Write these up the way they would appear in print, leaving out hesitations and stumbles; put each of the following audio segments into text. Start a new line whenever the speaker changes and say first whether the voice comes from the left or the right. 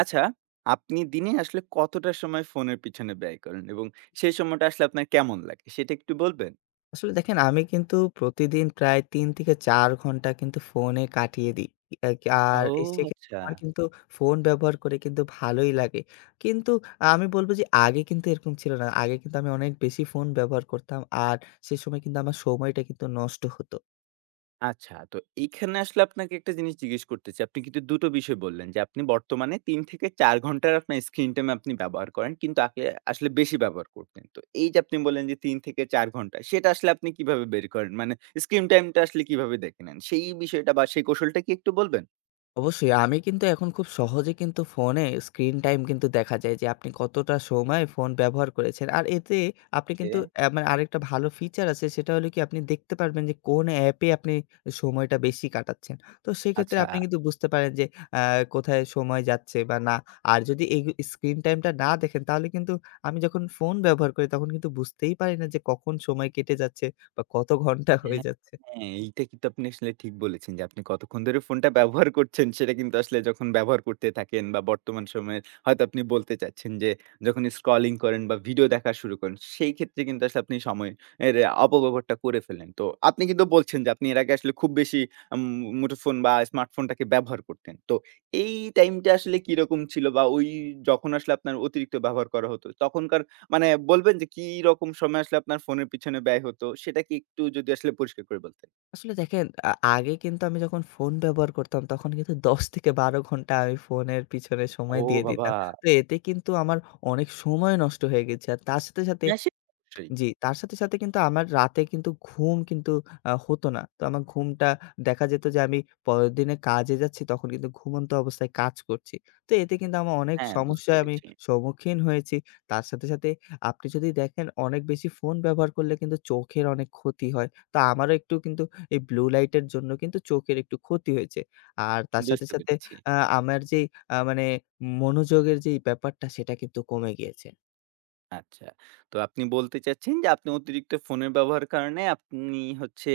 right: আচ্ছা, আপনি দিনে আসলে কতটা সময় ফোনের পিছনে ব্যয় করেন? এবং সেই সময়টা আসলে আপনার কেমন লাগে? সেটা একটু বলবেন?
left: আসলে দেখেন আমি কিন্তু প্রতিদিন প্রায় ৩ থেকে ৪ ঘন্টা কিন্তু ফোনে কাটিয়ে দিই। এক আর
right: ও
left: এ সেক্ষেত্রে
right: আচ্ছা।
left: আমার কিন্তু ফোন ব্যবহার করে কিন্তু ভালোই লাগে। কিন্তু আমি বলব যে আগে কিন্তু এরকম ছিল না। আগে কিন্তু আমি অনেক বেশি ফোন ব্যবহার করতাম। আর সে সময় কিন্তু আমার সময়টা কিন্তু নষ্ট হত।
right: আচ্ছা, তো এইখানে আসলে আপনাকে একটা জিনিস জিজ্ঞেস করতে চাই। আপনি কিন্তু ২ টো বিষয় বললেন যে, আপনি বর্তমানে ৩ থেকে ৪ ঘন্টার আপনার স্ক্রিন টাইম আপনি ব্যবহার করেন। কিন্তু আপনি আসলে বেশি ব্যবহার করতেন। তো এই যে আপনি বললেন যে ৩ থেকে ৪ ঘন্টা, সেটা আসলে আপনি কিভাবে বের করেন? মানে স্ক্রিন টাইমটা আসলে কিভাবে দেখে নেন? সেই বিষয়টা বা সেই কৌশলটা কি একটু বলবেন?
left: অবশ্যই। আমি কিন্তু এখন খুব সহজে কিন্তু ফোনে স্ক্রিন টাইম কিন্তু দেখা যায় যে আপনি কতটা সময় ফোন ব্যবহার করেছেন। আর এতে আপনি কিন্তু
right: ওকে,
left: মানে আরেকটা ভালো ফিচার আছে, সেটা হলো কি আপনি দেখতে পারবেন যে কোন অ্যাপে আপনি সময়টা বেশি কাটাচ্ছেন। তো সেক্ষেত্রে
right: আচ্ছা।
left: আপনি কিন্তু বুঝতে পারেন যে অ্যা কোথায় সময় যাচ্ছে বা না। আর যদি এই স্ক্রিন টাইমটা না দেখেন, তাহলে কিন্তু আমি যখন ফোন ব্যবহার করি তখন কিন্তু বুঝতেই পারি না যে কখন সময় কেটে যাচ্ছে বা কত ঘন্টা হয়ে
right: হ্যাঁ,
left: যাচ্ছে।
right: হ্যাঁ, এইটা কিন্তু আপনি আসলে ঠিক বলেছেন যে আপনি কতক্ষণ ধরে ফোনটা ব্যবহার করছেন সেটা কিন্তু আসলে যখন ব্যবহার করতে থাকেন বা বর্তমান সময়ে হয়তো আপনি বলতে চাচ্ছেন যে যখন স্ক্রলিং করেন বা ভিডিও দেখা শুরু করেন সেই ক্ষেত্রে কিন্তু আসলে আপনি সময়ের এর অপব্যবহারটা করে ফেলেন। তো আপনি কিন্তু বলছেন যে আপনি এর আগে আসলে খুব বেশি আম মুঠোফোন বা স্মার্টফোনটাকে ব্যবহার করতেন। তো এই টাইমটা আসলে কিরকম ছিল বা ওই যখন আসলে আপনার অতিরিক্ত ব্যবহার করা হতো তখনকার মানে বলবেন যে কি রকম সময় আসলে আপনার ফোনের পিছনে ব্যয় হতো? সেটা কি একটু যদি আসলে পরিষ্কার করে বলতেন?
left: আসলে দেখেন, আগে কিন্তু আমি যখন ফোন ব্যবহার করতাম তখন কিন্তু ১০ থেকে ১২ ঘন্টা আমি ফোনের পিছনে সময়
right: ও
left: দিয়ে দিতাম।
right: বাবা!
left: তো এতে কিন্তু আমার অনেক সময় নষ্ট হয়ে গেছে। আর তার সাথে, সাথে
right: না সে অবশ্যই।
left: জি, তার সাথে, সাথে কিন্তু আমার রাতে কিন্তু ঘুম কিন্তু হতো না। তো আমার ঘুমটা দেখা যেত যে আমি পরের দিনে কাজে যাচ্ছি, তখন কিন্তু ঘুমন্ত অবস্থায় কাজ করছি। তো এতে কিন্তু আমার অনেক
right: হ্যাঁ, বুঝতে
left: সমস্যায় আমি
right: পেরেছি,
left: সম্মুখীন হয়েছি। তার সাথে, সাথে আপনি যদি দেখেন অনেক বেশি ফোন ব্যবহার করলে কিন্তু চোখের অনেক ক্ষতি হয়। তো আমারও একটু কিন্তু এই ব্লু লাইটের জন্য কিন্তু চোখের একটু ক্ষতি হয়েছে। আর তার সাথে,
right: বুঝতে
left: সাথে
right: পেরেছি।
left: আ আমার যেই মানে মনোযোগের যেই ব্যাপারটা, সেটা কিন্তু কমে গিয়েছে।
right: আচ্ছা। তো আপনি বলতে চাচ্ছেন যে আপনি অতিরিক্ত ফোনের ব্যবহারের কারণে আপনি হচ্ছে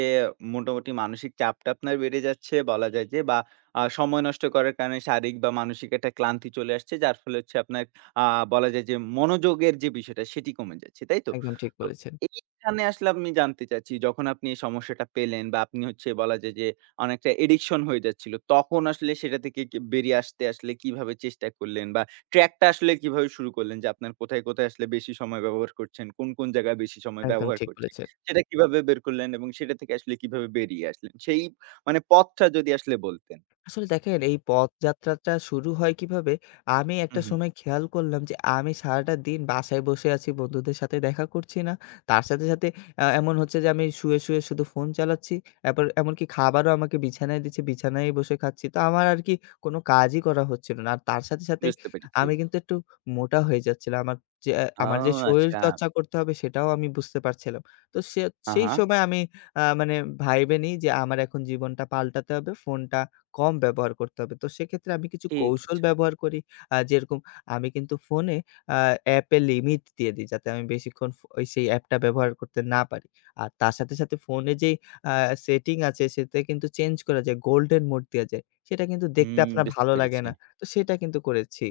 right: মোটামুটি মানসিক চাপটা আপনার বেড়ে যাচ্ছে বলা যায় যে বা সময় নষ্ট করার কারণে শারীরিক বা মানসিক একটা ক্লান্তি চলে আসছে। যার ফলে হচ্ছে আপনার আ বলা যায় যে মনোযোগের যে বিষয়টা সেটি কমে যাচ্ছে। তাই তো?
left: একদম ঠিক
right: তো
left: বলেছেন,
right: এইখানে আসলে আমি জানতে চাচ্ছি যখন আপনি এই সমস্যাটা পেলেন বা আপনি হচ্ছে বলা যায় যে অনেকটা অ্যাডিকশন হয়ে যাচ্ছিল। তখন আসলে সেটা থেকে কি বেরিয়ে আসতে আসলে কিভাবে চেষ্টা করলেন? বা ট্র্যাক টা আসলে কিভাবে শুরু করলেন যে আপনার কোথায়, কোথায় আসলে বেশি সময় ব্যবহার করছেন? কোন, কোন জায়গায় বেশি সময়
left: একদম
right: ব্যবহার
left: ঠিক
right: করছেন?
left: বলেছেন।
right: সেটা কিভাবে বের করলেন এবং সেটা থেকে আসলে কিভাবে বেরিয়ে আসলেন? সেই মানে পথটা যদি আসলে বলতেন।
left: আসলে দেখেন, এই পথযাত্রাটা শুরু হয় কিভাবে? আমি একটা
right: হুম, হুম।
left: সময় খেয়াল করলাম যে আমি সারাটা দিন বাসায় বসে আছি, বন্ধুদের সাথে দেখা করছি না। তার সাথে, সাথে এমন হচ্ছে যে আমি শুয়ে, শুয়ে শুধু ফোন চালাচ্ছি। এবার এমনকি খাবারও আমাকে বিছানায় দিচ্ছে, বিছানায়ই বসে খাচ্ছি। তো আমার আর কি কোনো কাজই করা হচ্ছিল না। আর তার সাথে, সাথে
right: বুঝতে পেরেছি।
left: আমি কিন্তু একটু মোটা হয়ে যাচ্ছিলাম। যে
right: ও
left: আমার যে
right: আচ্ছা।
left: শরীরচর্চা করতে হবে সেটাও আমি বুঝতে পারছিলাম। তো সেই
right: আহা,
left: সময় আমি মানে ভাইবে নিই যে আমার এখন জীবনটা পাল্টাতে হবে। ফোনটা কম ব্যবহার করতে হবে। তো সেক্ষেত্রে আমি কিছু
right: ঠিক
left: কৌশল
right: আছে।
left: ব্যবহার করি। যেরকম আমি কিন্তু ফোনে আ অ্যাপে লিমিট দিয়ে দিই, যাতে আমি বেশিক্ষণ ওই সেই অ্যাপটা ব্যবহার করতে না পারি। আর তার সাথে, সাথে ফোনে যেই আ সেটিং আছে সেটা কিন্তু চেঞ্জ করা যায়। গোল্ডেন মোড দেয়া যায়। সেটা কিন্তু দেখতে
right: হুম,
left: আপনার
right: বুঝতে
left: ভালো লাগে
right: পেরেছি।
left: না। তো সেটা কিন্তু করেছি।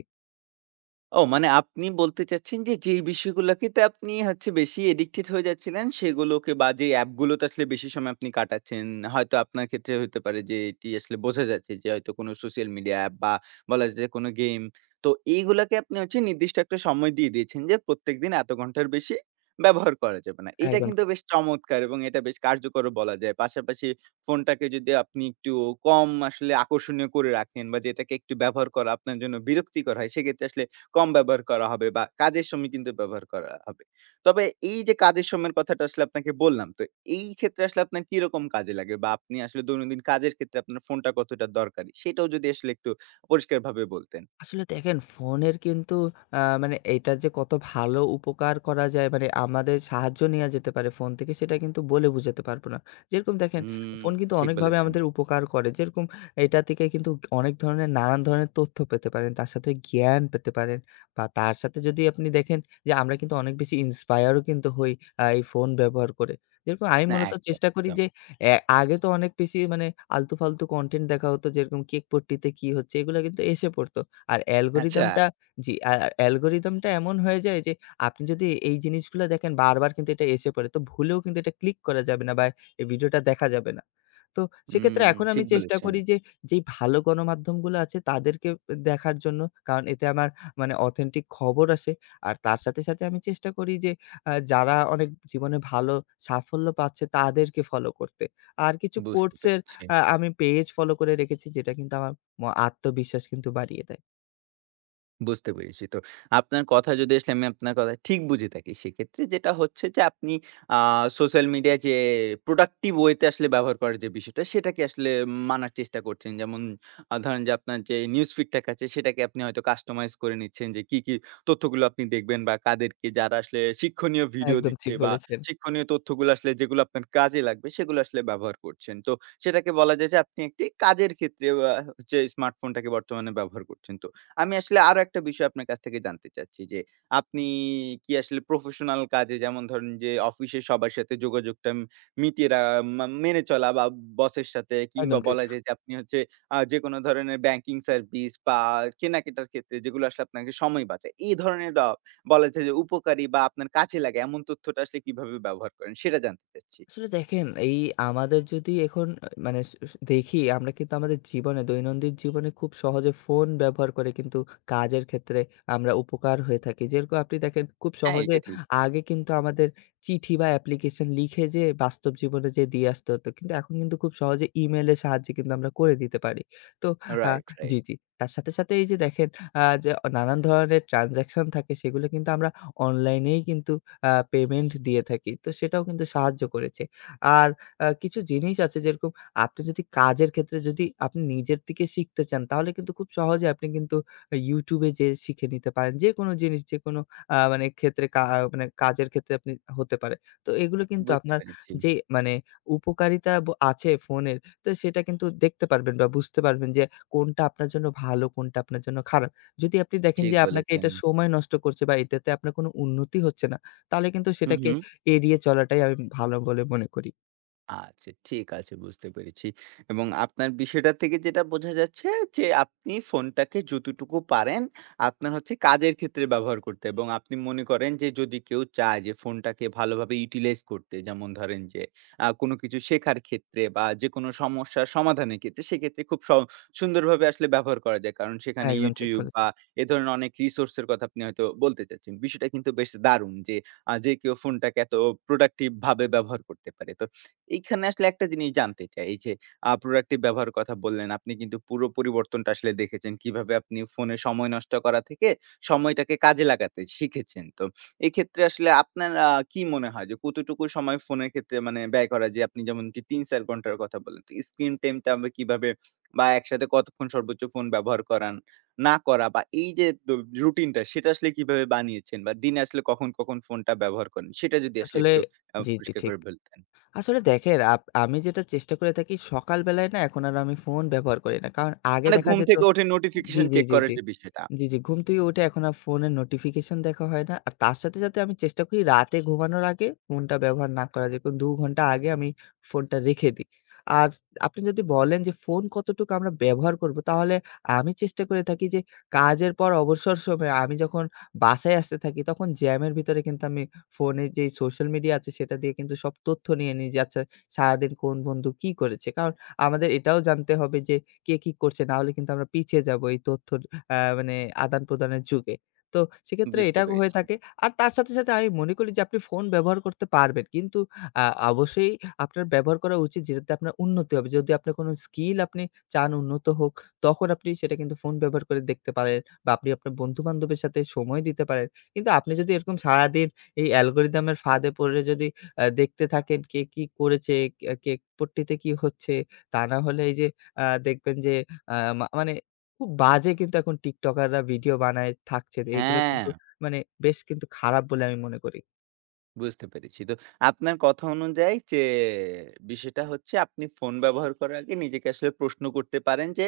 right: ও মানে আপনি বলতে চাচ্ছেন যে, যেই বিষয়গুলোকে তে আপনি হচ্ছে বেশি এডিক্টেড হয়ে যাচ্ছিলেন সেগুলোকে বা যে অ্যাপগুলোতে আসলে বেশি সময় আপনি কাটাচ্ছেন, হয়তো আপনার ক্ষেত্রে হতে পারে যে এটি আসলে বোঝা যাচ্ছে যে হয়তো কোনো সোশ্যাল মিডিয়া অ্যাপ বা বলা যায় যে কোনো গেম। তো এইগুলাকে আপনি হচ্ছে নির্দিষ্ট একটা সময় দিয়ে দিয়েছেন যে প্রত্যেকদিন এত ঘন্টার বেশি ব্যবহার করা যাবে না। এইটা
left: একদম।
right: কিন্তু বেশ চমৎকার এবং এটা বেশ কার্যকরও বলা যায়। পাশাপাশি ফোনটাকে যদি আপনি একটু কম আসলে আকর্ষণীয় করে রাখেন বা যেটাকে একটু ব্যবহার করা আপনার জন্য বিরক্তিকর হয় সেক্ষেত্রে আসলে কম ব্যবহার করা হবে বা কাজের সময় কিন্তু ব্যবহার করা হবে। তবে এই যে কাজের সময়ের কথাটা আসলে আপনাকে বললাম, তো এই ক্ষেত্রে আসলে আপনার কিরকম কাজে লাগে? বা আপনি আসলে দৈনন্দিন কাজের ক্ষেত্রে আপনার ফোনটা কতটা দরকারি? সেটাও যদি আসলে একটু পরিষ্কারভাবে বলতেন।
left: আসলে দেখেন, ফোনের কিন্তু মানে এইটার যে কত ভালো উপকার করা যায়, মানে আমাদের সাহায্য নেয়া যেতে পারে ফোন থেকে, সেটা কিন্তু বলে বুঝাতে পারব না। যেরকম দেখেন,
right: হুম,
left: ফোন কিন্তু
right: ঠিক
left: অনেকভাবে
right: বলেছেন।
left: আমাদের উপকার করে। যেরকম এটা থেকে কিন্তু অনেক ধরনের নানান ধরনের তথ্য পেতে পারেন। তার সাথে জ্ঞান পেতে পারেন বা তার সাথে যদি আপনি দেখেন যে আমরা কিন্তু অনেক বেশি inspire ও কিন্তু হই এই ফোন ব্যবহার করে। যেরকম আমি
right: না
left: মূলত
right: একদম,
left: চেষ্টা করি
right: একদম।
left: যে, আগে তো অনেক বেশি মানে আলতু-ফালতু কনটেন্ট দেখা হতো, যেরকম কেক পট্টিতে কি হচ্ছে এগুলা কিন্তু এসে পড়ত। আর
right: আচ্ছা।
left: অ্যালগরিদমটা জি, অ্যালগরিদমটা এমন হয়ে যায় যে আপনি যদি এই জিনিসগুলা দেখেন বারবার কিন্তু এটা এসে পড়ে। তো ভুলেও কিন্তু এটা ক্লিক করা যাবে না বা এই ভিডিওটা দেখা যাবে না। তো
right: হুম,
left: সেক্ষেত্রে এখন আমি
right: ঠিক
left: চেষ্টা
right: বলেছেন।
left: করি যে, যেই ভালো গণমাধ্যমগুলো আছে তাদেরকে দেখার জন্য। কারণ এতে আমার মানে অথেন্টিক খবর আসে। আর তার সাথে, সাথে আমি চেষ্টা করি যে যারা অনেক জীবনে ভালো সাফল্য পাচ্ছে তাদেরকে ফলো করতে। আর কিছু
right: বুঝতে
left: কোর্সের
right: পেরেছি।
left: আমি পেজ ফলো করে রেখেছি যেটা কিন্তু আমার আত্মবিশ্বাস কিন্তু বাড়িয়ে দেয়।
right: বুঝতে পেরেছি। তো আপনার কথা যদি আসলে আমি আপনার কথা ঠিক বুঝে থাকি, সেক্ষেত্রে যেটা হচ্ছে যে আপনি আ সোশ্যাল মিডিয়া যে প্রোডাক্টিভ ওয়েতে আসলে ব্যবহার করার যে বিষয়টা, সেটাকে আসলে মানার চেষ্টা করছেন। যেমন ধরেন যে আপনার যে নিউজ ফিড টাকে আছে, সেটাকে আপনি হয়তো কাস্টমাইজ করে নিচ্ছেন যে কি, কি তথ্যগুলো আপনি দেখবেন বা কাদেরকে যারা আসলে শিক্ষণীয় ভিডিও
left: একদম
right: দিচ্ছে
left: ঠিক
right: বা
left: বলেছেন।
right: শিক্ষণীয় তথ্যগুলো আসলে যেগুলো আপনার কাজে লাগবে, সেগুলো আসলে ব্যবহার করছেন। তো সেটাকে বলা যায় যে আপনি একটি কাজের ক্ষেত্রে হচ্ছে স্মার্টফোনটাকে বর্তমানে ব্যবহার করছেন। তো আমি আসলে আরো একটা বিষয় আপনার কাছ থেকে জানতে চাচ্ছি যে, আপনি কি আসলে প্রফেশনাল কাজে যেমন ধরেন যে অফিসে সবার সাথে যোগাযোগটা মিটিয়ে রা মা মেনে চলা বা বসের সাথে
left: একদম
right: কিংবা
left: ঠিক।
right: বলা যায় যে আপনি হচ্ছে যেকোনো ধরনের ব্যাংকিং সার্ভিস বা কেনাকাটার ক্ষেত্রে যেগুলো আসলে আপনাকে সময় বাঁচায়। এই ধরনের বলা যায় যে উপকারী বা আপনার কাজে লাগে এমন তথ্যটা আসলে কিভাবে ব্যবহার করেন সেটা জানতে চাচ্ছি।
left: আসলে দেখেন, এই আমাদের যদি এখন মানে স স দেখি, আমরা কিন্তু আমাদের জীবনে, দৈনন্দিন জীবনে খুব সহজে ফোন ব্যবহার করে কিন্তু কাজের ক্ষেত্রে আমরা উপকার হয়ে থাকি। যেরকম আপনি দেখেন, খুব
right: হ্যাঁ,
left: সহজে
right: এটা ঠিক।
left: আগে কিন্তু আমাদের চিঠি বা অ্যাপ্লিকেশন লিখে যেয়ে বাস্তব জীবনে যেয়ে দিয়ে আসতে হতো। কিন্তু এখন কিন্তু খুব সহজে ইমেইলের সাহায্যে কিন্তু আমরা করে দিতে পারি। তো আ
right: রাইট,
left: জি,
right: রাইট।
left: জি। তার সাথে, সাথে এই যে দেখেন, যে নানান ধরনের ট্রান্সেকশন থাকে সেগুলো কিন্তু আমরা অনলাইনেই কিন্তু পেমেন্ট দিয়ে থাকি। তো সেটাও কিন্তু সাহায্য করেছে। আর কিছু জিনিস আছে, যেরকম আপনি যদি কাজের ক্ষেত্রে যদি আপনি নিজের থেকে শিখতে চান তাহলে কিন্তু খুব সহজে আপনি কিন্তু YouTube এ যেয়ে শিখে নিতে পারেন। যেকোনো জিনিস, যেকোনো মানে ক্ষেত্রে, মানে কাজের ক্ষেত্রে আপনি হতে পারে। তো এগুলো কিন্তু
right: বুঝতে
left: আপনার
right: পেরেছি।
left: যে মানে উপকারিতা আছে ফোনের। তো সেটা কিন্তু দেখতে পারবেন বা বুঝতে পারবেন যে কোনটা আপনার জন্য ভালো, কোনটা আপনার জন্য খারাপ। যদি আপনি দেখেন
right: ঠিক
left: যে আপনাকে
right: বলেছেন।
left: এটা সময় নষ্ট করছে বা এটাতে আপনার কোনো উন্নতি হচ্ছে না, তাহলে কিন্তু
right: হু,
left: সেটাকে
right: হু।
left: এড়িয়ে চলাটাই আমি ভালো বলে মনে করি।
right: আচ্ছা, ঠিক আছে, বুঝতে পেরেছি। এবং আপনার বিষয়টা থেকে যেটা বোঝা যাচ্ছে যে আপনি ফোনটাকে যতটুকু পারেন আপনার হচ্ছে কাজের ক্ষেত্রে ব্যবহার করতে এবং আপনি মনে করেন যে যদি কেউ চায় যে ফোনটাকে ভালোভাবে ইউটিলাইজ করতে যেমন ধরেন যে কোনো কিছু শেখার ক্ষেত্রে বা যেকোনো সমস্যার সমাধানের ক্ষেত্রে সেক্ষেত্রে খুব সুন্দরভাবে আসলে ব্যবহার করা যায়। কারণ সেখানে
left: একদম ঠিক
right: YouTube বা
left: বলেছেন।
right: এ ধরনের অনেক রিসোর্স এর কথা আপনি হয়তো বলতে চাচ্ছেন। বিষয়টা কিন্তু বেশ দারুণ যে যে কেউ ফোনটাকে এত প্রোডাক্টিভ ভাবে ব্যবহার করতে পারে। তো এইখানে আসলে একটা জিনিস জানতে চাই। এই যে প্রোডাক্টিভ ব্যবহারের কথা বললেন, আপনি কিন্তু পুরো পরিবর্তনটা আসলে দেখেছেন। কিভাবে আপনি ফোনে সময় নষ্ট করা থেকে সময়টাকে কাজে লাগাতে শিখেছেন। তো এক্ষেত্রে আসলে আপনার কি মনে হয় যে কতটুকু সময় ফোনের ক্ষেত্রে মানে ব্যয় করা যায়? আপনি যেমনটি ৩-৪ ঘন্টার কথা বললেন। তো স্ক্রিন টাইমটা আমরা কিভাবে বা একসাথে কতক্ষণ সর্বোচ্চ ফোন ব্যবহার করান না করা বা এই যে রুটিনটা সেটা আসলে কিভাবে বানিয়েছেন বা দিনে আসলে কখন, কখন ফোনটা ব্যবহার করেন? সেটা যদি আসলে
left: আসলে
right: একটু
left: জি, জি
right: পরিষ্কার
left: ঠিক।
right: করে বলতেন।
left: আসলে দেখেন, আমি যেটা চেষ্টা করে থাকি সকাল বেলায় না এখন আর আমি ফোন ব্যবহার করি না। কারণ আগে
right: মানে
left: দেখা
right: ঘুম
left: যেত।
right: থেকে উঠে
left: জি,
right: নোটিফিকেশন
left: জি,
right: চেক
left: জি,
right: করার
left: জি।
right: যে বিষয়টা,
left: জি, জি। ঘুম থেকে উঠে এখন আর ফোনের নোটিফিকেশন দেখা হয় না। আর তার সাথে, সাথে আমি চেষ্টা করি রাতে ঘুমানোর আগে ফোনটা ব্যবহার না করা। যেরকম ২ ঘন্টা আগে আমি ফোনটা রেখে দিই। আর আপনি যদি বলেন যে ফোন কতটুকু আমরা ব্যবহার করব, তাহলে আমি চেষ্টা করে থাকি যে কাজের পর অবসর সময়ে, আমি যখন বাসায় আসতে থাকি তখন জ্যামের ভিতরে কিন্তু আমি ফোনে যেই সোশ্যাল মিডিয়া আছে সেটা দিয়ে কিন্তু সব তথ্য নিয়ে নিই যে আচ্ছা সারাদিন কোন বন্ধু কি করেছে। কারণ আমাদের এটাও জানতে হবে যে কে কি করছে, না হলে কিন্তু আমরা পিছিয়ে যাব এই তথ্য মানে আদান-প্রদানের যুগে। তো সেক্ষেত্রে
right: বুঝতে
left: এটা হয়ে
right: পেরেছি।
left: থাকে। আর তার সাথে, সাথে আমি মনে করি যে আপনি ফোন ব্যবহার করতে পারবেন। কিন্তু আ অবশ্যই আপনার ব্যবহার করা উচিত যেটাতে আপনার উন্নতি হবে। যদি আপনার কোনো স্কিল আপনি চান উন্নত হোক, তখন আপনি সেটা কিন্তু ফোন ব্যবহার করে দেখতে পারেন বা আপনি আপনার বন্ধু-বান্ধবের সাথে সময় দিতে পারেন। কিন্তু আপনি যদি এরকম সারাদিন এই অ্যালগরিদম এর ফাঁদে পড়ে যদি দেখতে থাকেন কে কি করেছে, কে কে পট্টিতে কি হচ্ছে, তা না হলে এই যে দেখবেন যে আ মা মানে খুব বাজে কিন্তু এখন টিকটকাররা ভিডিও বানায় থাকছে। এগুলো
right: হ্যাঁ।
left: কিন্তু মানে বেশ কিন্তু খারাপ বলে আমি মনে করি।
right: বুঝতে পেরেছি। তো আপনার কথা অনুযায়ী যে বিষয়টা হচ্ছে আপনি ফোন ব্যবহার করার আগে নিজেকে আসলে প্রশ্ন করতে পারেন যে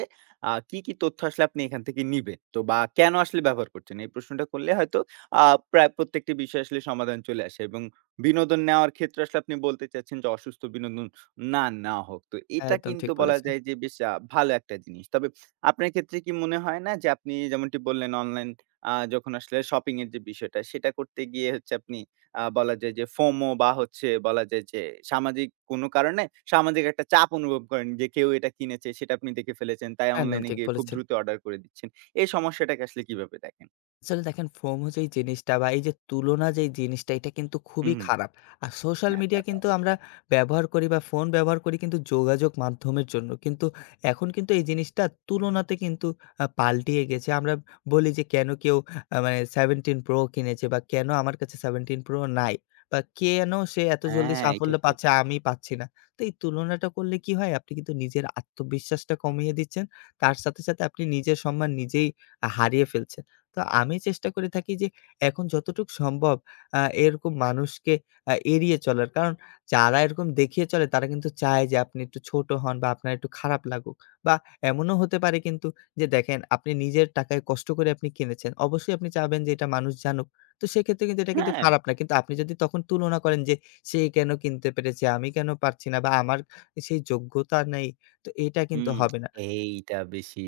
right: কি, কি তথ্য আসলে আপনি এখান থেকে নিবেন? তো বা কেন আসলে ব্যবহার করছেন? এই প্রশ্নটা করলে হয়তো আ প্রায় প্রত্যেকটি বিষয় আসলে সমাধান চলে আসে এবং বিনোদন নেওয়ার ক্ষেত্রে আসলে আপনি বলতে চাচ্ছেন যে অসুস্থ বিনোদন না নেওয়া হোক। তো এটা
left: একদম ঠিক
right: কিন্তু বলা
left: বলেছেন।
right: যায় যে বেশ ভালো একটা জিনিস। তবে আপনার ক্ষেত্রে কি মনে হয় না যে আপনি যেমনটি বললেন অনলাইন যখন আসলে শপিং এর যে বিষয়টা সেটা করতে গিয়ে হচ্ছে আপনি বলা যায় যে FOMO বা হচ্ছে বলা যায় যে সামাজিক কোনো কারণে সামাজিক একটা চাপ অনুভব করেন যে কেউ এটা কিনেছে সেটা আপনি দেখে ফেলেছেন। তাই
left: একদম
right: অনলাইনে
left: ঠিক
right: গিয়ে খুব
left: বলেছেন।
right: দ্রুত অর্ডার করে দিচ্ছেন। এই সমস্যাটাকে আসলে কিভাবে দেখেন?
left: আসলে দেখেন, FOMO যেই জিনিসটা বা এই যে তুলনা যেই জিনিসটা, এটা কিন্তু খুবই
right: হুম,
left: খারাপ। আর সোশ্যাল
right: না তা
left: মিডিয়া
right: তো
left: কিন্তু আমরা
right: অবশ্যই।
left: ব্যবহার করি বা ফোন ব্যবহার করি কিন্তু যোগাযোগ মাধ্যমের জন্য। কিন্তু এখন কিন্তু এই জিনিসটা তুলনাতে কিন্তু পাল্টিয়ে গেছে। আমরা বলি যে কেন কেউ মানে 17 Pro কিনেছে বা কেন আমার কাছে 17 Pro নাই? বা কেন সে এত জলদি
right: হ্যাঁ, এটা
left: সাফল্য
right: ঠিক।
left: পাচ্ছে আমি পাচ্ছি না? তো এই তুলনাটা করলে কি হয়? আপনি কিন্তু নিজের আত্মবিশ্বাসটা কমিয়ে দিচ্ছেন। তার সাথে, সাথে আপনি নিজের সম্মান নিজেই হারিয়ে ফেলছেন। তো আমি চেষ্টা করে থাকি যে, এখন যতটুকু সম্ভব এরকম মানুষকে এড়িয়ে চলার। কারণ যারা এরকম দেখিয়ে চলে তারা কিন্তু চায় যে আপনি একটু ছোট হন বা আপনার একটু খারাপ লাগুক। বা এমনও হতে পারে কিন্তু, যে দেখেন আপনি নিজের টাকায় কষ্ট করে আপনি কিনেছেন। অবশ্যই আপনি চাবেন যে এটা মানুষ জানুক। তো সেক্ষেত্রে কিন্তু এটা কিন্তু
right: হ্যাঁ।
left: খারাপ না। কিন্তু আপনি যদি তখন তুলনা করেন যে সে কেন কিনতে পেরেছে, আমি কেন পারছি না বা আমার সেই যোগ্যতা নেই, তো এটা কিন্তু
right: হুম,
left: হবে না।
right: এইটা বেশি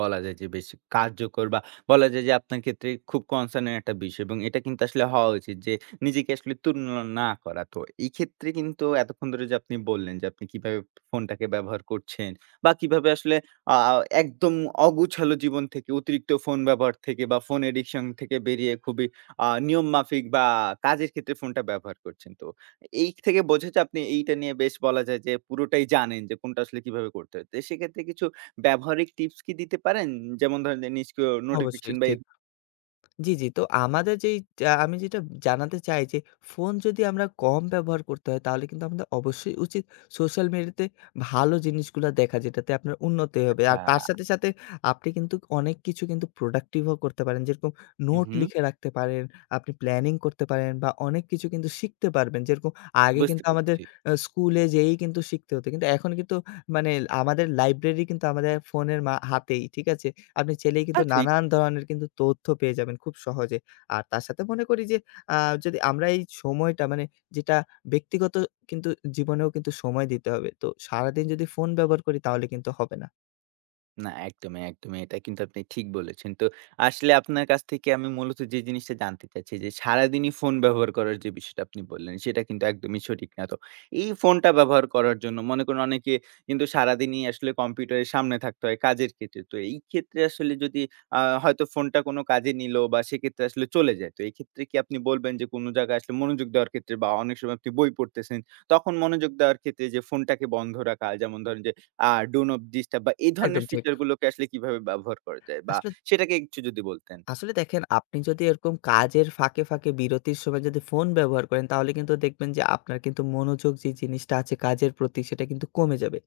right: বলা যায় যে বেশ কার্যকর বা বলা যায় যে আপনার ক্ষেত্রে খুব কনসার্ন এর একটা বিষয় এবং এটা কিন্তু আসলে হওয়া উচিত যে নিজেকে আসলে তুলনা না করা। তো এই ক্ষেত্রে কিন্তু এতক্ষণ ধরে যে আপনি বললেন যে আপনি কিভাবে ফোনটাকে ব্যবহার করছেন বা কিভাবে আসলে আ একদম অগুছালো জীবন থেকে অতিরিক্ত ফোন ব্যবহার থেকে বা ফোন অ্যাডিকশন থেকে বেরিয়ে খুবই নিয়মমাফিক বা কাজের ক্ষেত্রে ফোনটা ব্যবহার করছেন। তো এই থেকে বোঝা যায় আপনি এইটা নিয়ে বেশ বলা যায় যে পুরোটাই জানেন যে কোনটা আসলে কিভাবে করতে হয়। তো সেক্ষেত্রে কিছু ব্যবহারিক টিপস কি দিতে পারেন? যেমন ধরেন যে নিষ্ক্রিয় নোটিফিকেশন
left: অবশ্যই
right: বা
left: ঠিক। জি, জি। তো আমাদের যেই আ আমি যেটা জানাতে চাই যে, ফোন যদি আমরা কম ব্যবহার করতে হয় তাহলে কিন্তু আমাদের অবশ্যই উচিত সোশ্যাল মিডিয়াতে ভালো জিনিসগুলা দেখা যেটাতে আপনার উন্নতি হবে।
right: আচ্ছা,
left: আর তার সাথে, সাথে আপনি কিন্তু অনেক কিছু কিন্তু প্রোডাক্টিভ ও করতে পারেন। যেরকম
right: হু,
left: নোট
right: হু,
left: লিখে রাখতে পারেন, আপনি প্ল্যানিং করতে পারেন বা অনেক কিছু কিন্তু শিখতে পারবেন। যেরকম আগে
right: বুঝতে
left: কিন্তু আমাদের
right: পেরেছি।
left: স্কুলে যেয়েই কিন্তু শিখতে হতো। কিন্তু এখন কিন্তু মানে আমাদের লাইব্রেরি কিন্তু আমাদের ফোনের হাতেই। ঠিক আছে? আপনি চাইলেই
right: আ
left: কিন্তু
right: ঠিক
left: নানান ধরনের কিন্তু তথ্য পেয়ে যাবেন খুব সহজে। আর তার সাথে মনে করি যে আ যদি আমরা এই সময়টা মানে যেটা ব্যক্তিগত কিন্তু জীবনেও কিন্তু সময় দিতে হবে। তো সারাদিন যদি ফোন ব্যবহার করি তাহলে কিন্তু হবে না।
right: না, একদমই, একদমই। এটা কিন্তু আপনি ঠিক বলেছেন। তো আসলে আপনার কাছ থেকে আমি মূলত যে জিনিসটা জানতে চাচ্ছি যে, সারাদিনই ফোন ব্যবহার করার যে বিষয়টা আপনি বললেন, সেটা কিন্তু একদমই সঠিক না। তো এই ফোনটা ব্যবহার করার জন্য মনে করুন অনেকে কিন্তু সারাদিনই আসলে কম্পিউটারের সামনে থাকতে হয় কাজের ক্ষেত্রে। তো এই ক্ষেত্রে আসলে যদি হয়তো ফোনটা কোনো কাজে নিল বা সেক্ষেত্রে আসলে চলে যায়। তো এক্ষেত্রে কি আপনি বলবেন যে কোনো জায়গায় আসলে মনোযোগ দেওয়ার ক্ষেত্রে বা অনেক সময় আপনি বই পড়তেছেন, তখন মনোযোগ দেওয়ার ক্ষেত্রে যে ফোনটাকে বন্ধ রাখা যেমন ধরেন যে আ ডো নট ডিস্টার্ব বা এই
left: একদম
right: ধরনের
left: ঠিক।
right: ফিচার গুলোকে আসলে কিভাবে ব্যবহার করা যায়? বা
left: আসলে
right: সেটাকে একটু যদি বলতেন।
left: আসলে দেখেন, আপনি যদি এরকম কাজের ফাঁকে, ফাঁকে বিরতির সময় যদি ফোন ব্যবহার করেন তাহলে কিন্তু দেখবেন যে আপনার কিন্তু মনোযোগ যে জিনিসটা আছে কাজের প্রতি, সেটা কিন্তু কমে যাবে।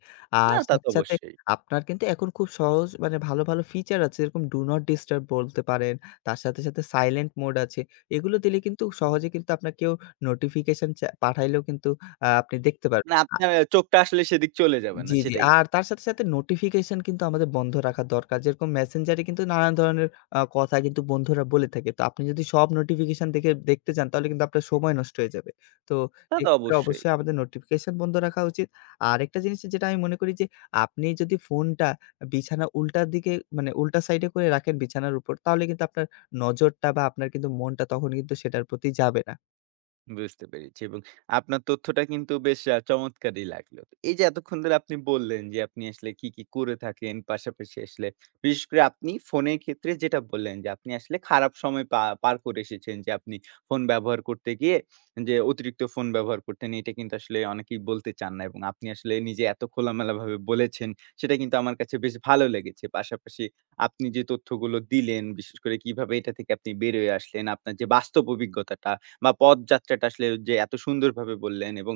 left: আর
right: না তা
left: সাথে,
right: তো
left: সাথে
right: অবশ্যই।
left: আপনার কিন্তু এখন খুব সহজ মানে ভালো, ভালো ফিচার আছে, যেরকম ডু নট ডিস্টার্ব বলতে পারেন। তার সাথে, সাথে সাইলেন্ট মোড আছে। এগুলো দিলে কিন্তু সহজে কিন্তু আপনার কেউ নোটিফিকেশন পাঠাইলেও কিন্তু আপনি দেখতে পারবেন।
right: না আপনার চোখটা আসলে সেদিক চলে যাবে না
left: জি, জি।
right: সেটাই।
left: আর তার সাথে, সাথে নোটিফিকেশন কিন্তু আমাদের বন্ধ রাখা দরকার। যেরকম মেসেঞ্জারে কিন্তু নানান ধরনের কথা কিন্তু বন্ধুরা বলে থাকে। তো আপনি যদি সব নোটিফিকেশন দেখতে চান তাহলে কিন্তু আপনার সময় নষ্ট হয়ে যাবে। তো
right: তা তো
left: এক্ষেত্রে
right: অবশ্যই।
left: অবশ্যই আমাদের নোটিফিকেশন বন্ধ রাখা উচিত। আরেকটা জিনিস যেটা আমি মনে করি যে, আপনি যদি ফোনটা বিছানা উল্টার দিকে মানে উল্টা সাইডে করে রাখেন বিছানার উপর, তাহলে কিন্তু আপনার নজরটা বা আপনার কিন্তু মনটা তখন কিন্তু সেটার প্রতি যাবে না।
right: বুঝতে পেরেছি এবং আপনার তথ্যটা কিন্তু বেশ চমৎকারই লাগলো। তো এই যে এতক্ষণ ধরে আপনি বললেন যে আপনি আসলে কি, কি করে থাকেন, পাশাপাশি আসলে বিশেষ করে আপনি ফোনের ক্ষেত্রে যেটা বললেন যে আপনি আসলে খারাপ সময় পার করে এসেছেন যে আপনি ফোন ব্যবহার করতে গিয়ে যে অতিরিক্ত ফোন ব্যবহার করতেন এটা কিন্তু আসলে অনেকেই বলতে চান না এবং আপনি আসলে নিজে এত খোলামেলাভাবে বলেছেন সেটা কিন্তু আমার কাছে বেশ ভালো লেগেছে। পাশাপাশি আপনি যে তথ্যগুলো দিলেন বিশেষ করে কিভাবে এটা থেকে আপনি বের হয়ে আসলেন, আপনার যে বাস্তব অভিজ্ঞতাটা বা পথযাত্রাটা আসলে যে এত সুন্দরভাবে বললেন এবং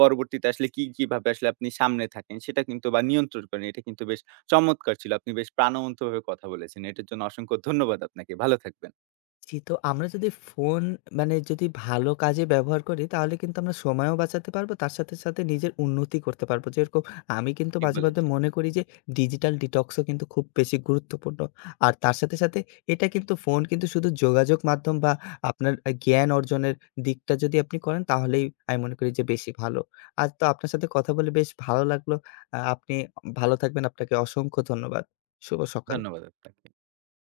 right: পরবর্তীতে আসলে কি, কিভাবে আসলে আপনি সামনে থাকেন সেটা কিন্তু বা নিয়ন্ত্রণ করেন। এটা কিন্তু বেশ চমৎকার ছিল। আপনি বেশ প্রাণবন্তভাবে কথা বলেছেন। এটার জন্য অসংখ্য ধন্যবাদ আপনাকে। ভালো থাকবেন।
left: জি, তো আমরা যদি ফোন মানে যদি ভালো কাজে ব্যবহার করি, তাহলে কিন্তু আমরা সময়ও বাঁচাতে পারবো, তার সাথে, সাথে নিজের উন্নতি করতে পারবো। যেরকম আমি কিন্তু
right: ঠিক
left: মাঝে, মাঝে
right: বলেছেন।
left: মনে করি যে ডিজিটাল ডিটক্সও কিন্তু খুব বেশি গুরুত্বপূর্ণ। আর তার সাথে, সাথে এটা কিন্তু ফোন কিন্তু শুধু যোগাযোগ মাধ্যম বা আপনার জ্ঞান অর্জনের দিকটা যদি আপনি করেন তাহলেই আমি মনে করি যে বেশি ভালো। আর তো আপনার সাথে কথা বলে বেশ ভালো লাগলো। আপনি ভালো থাকবেন। আপনাকে অসংখ্য ধন্যবাদ। শুভ সকাল।
right: ধন্যবাদ আপনাকে।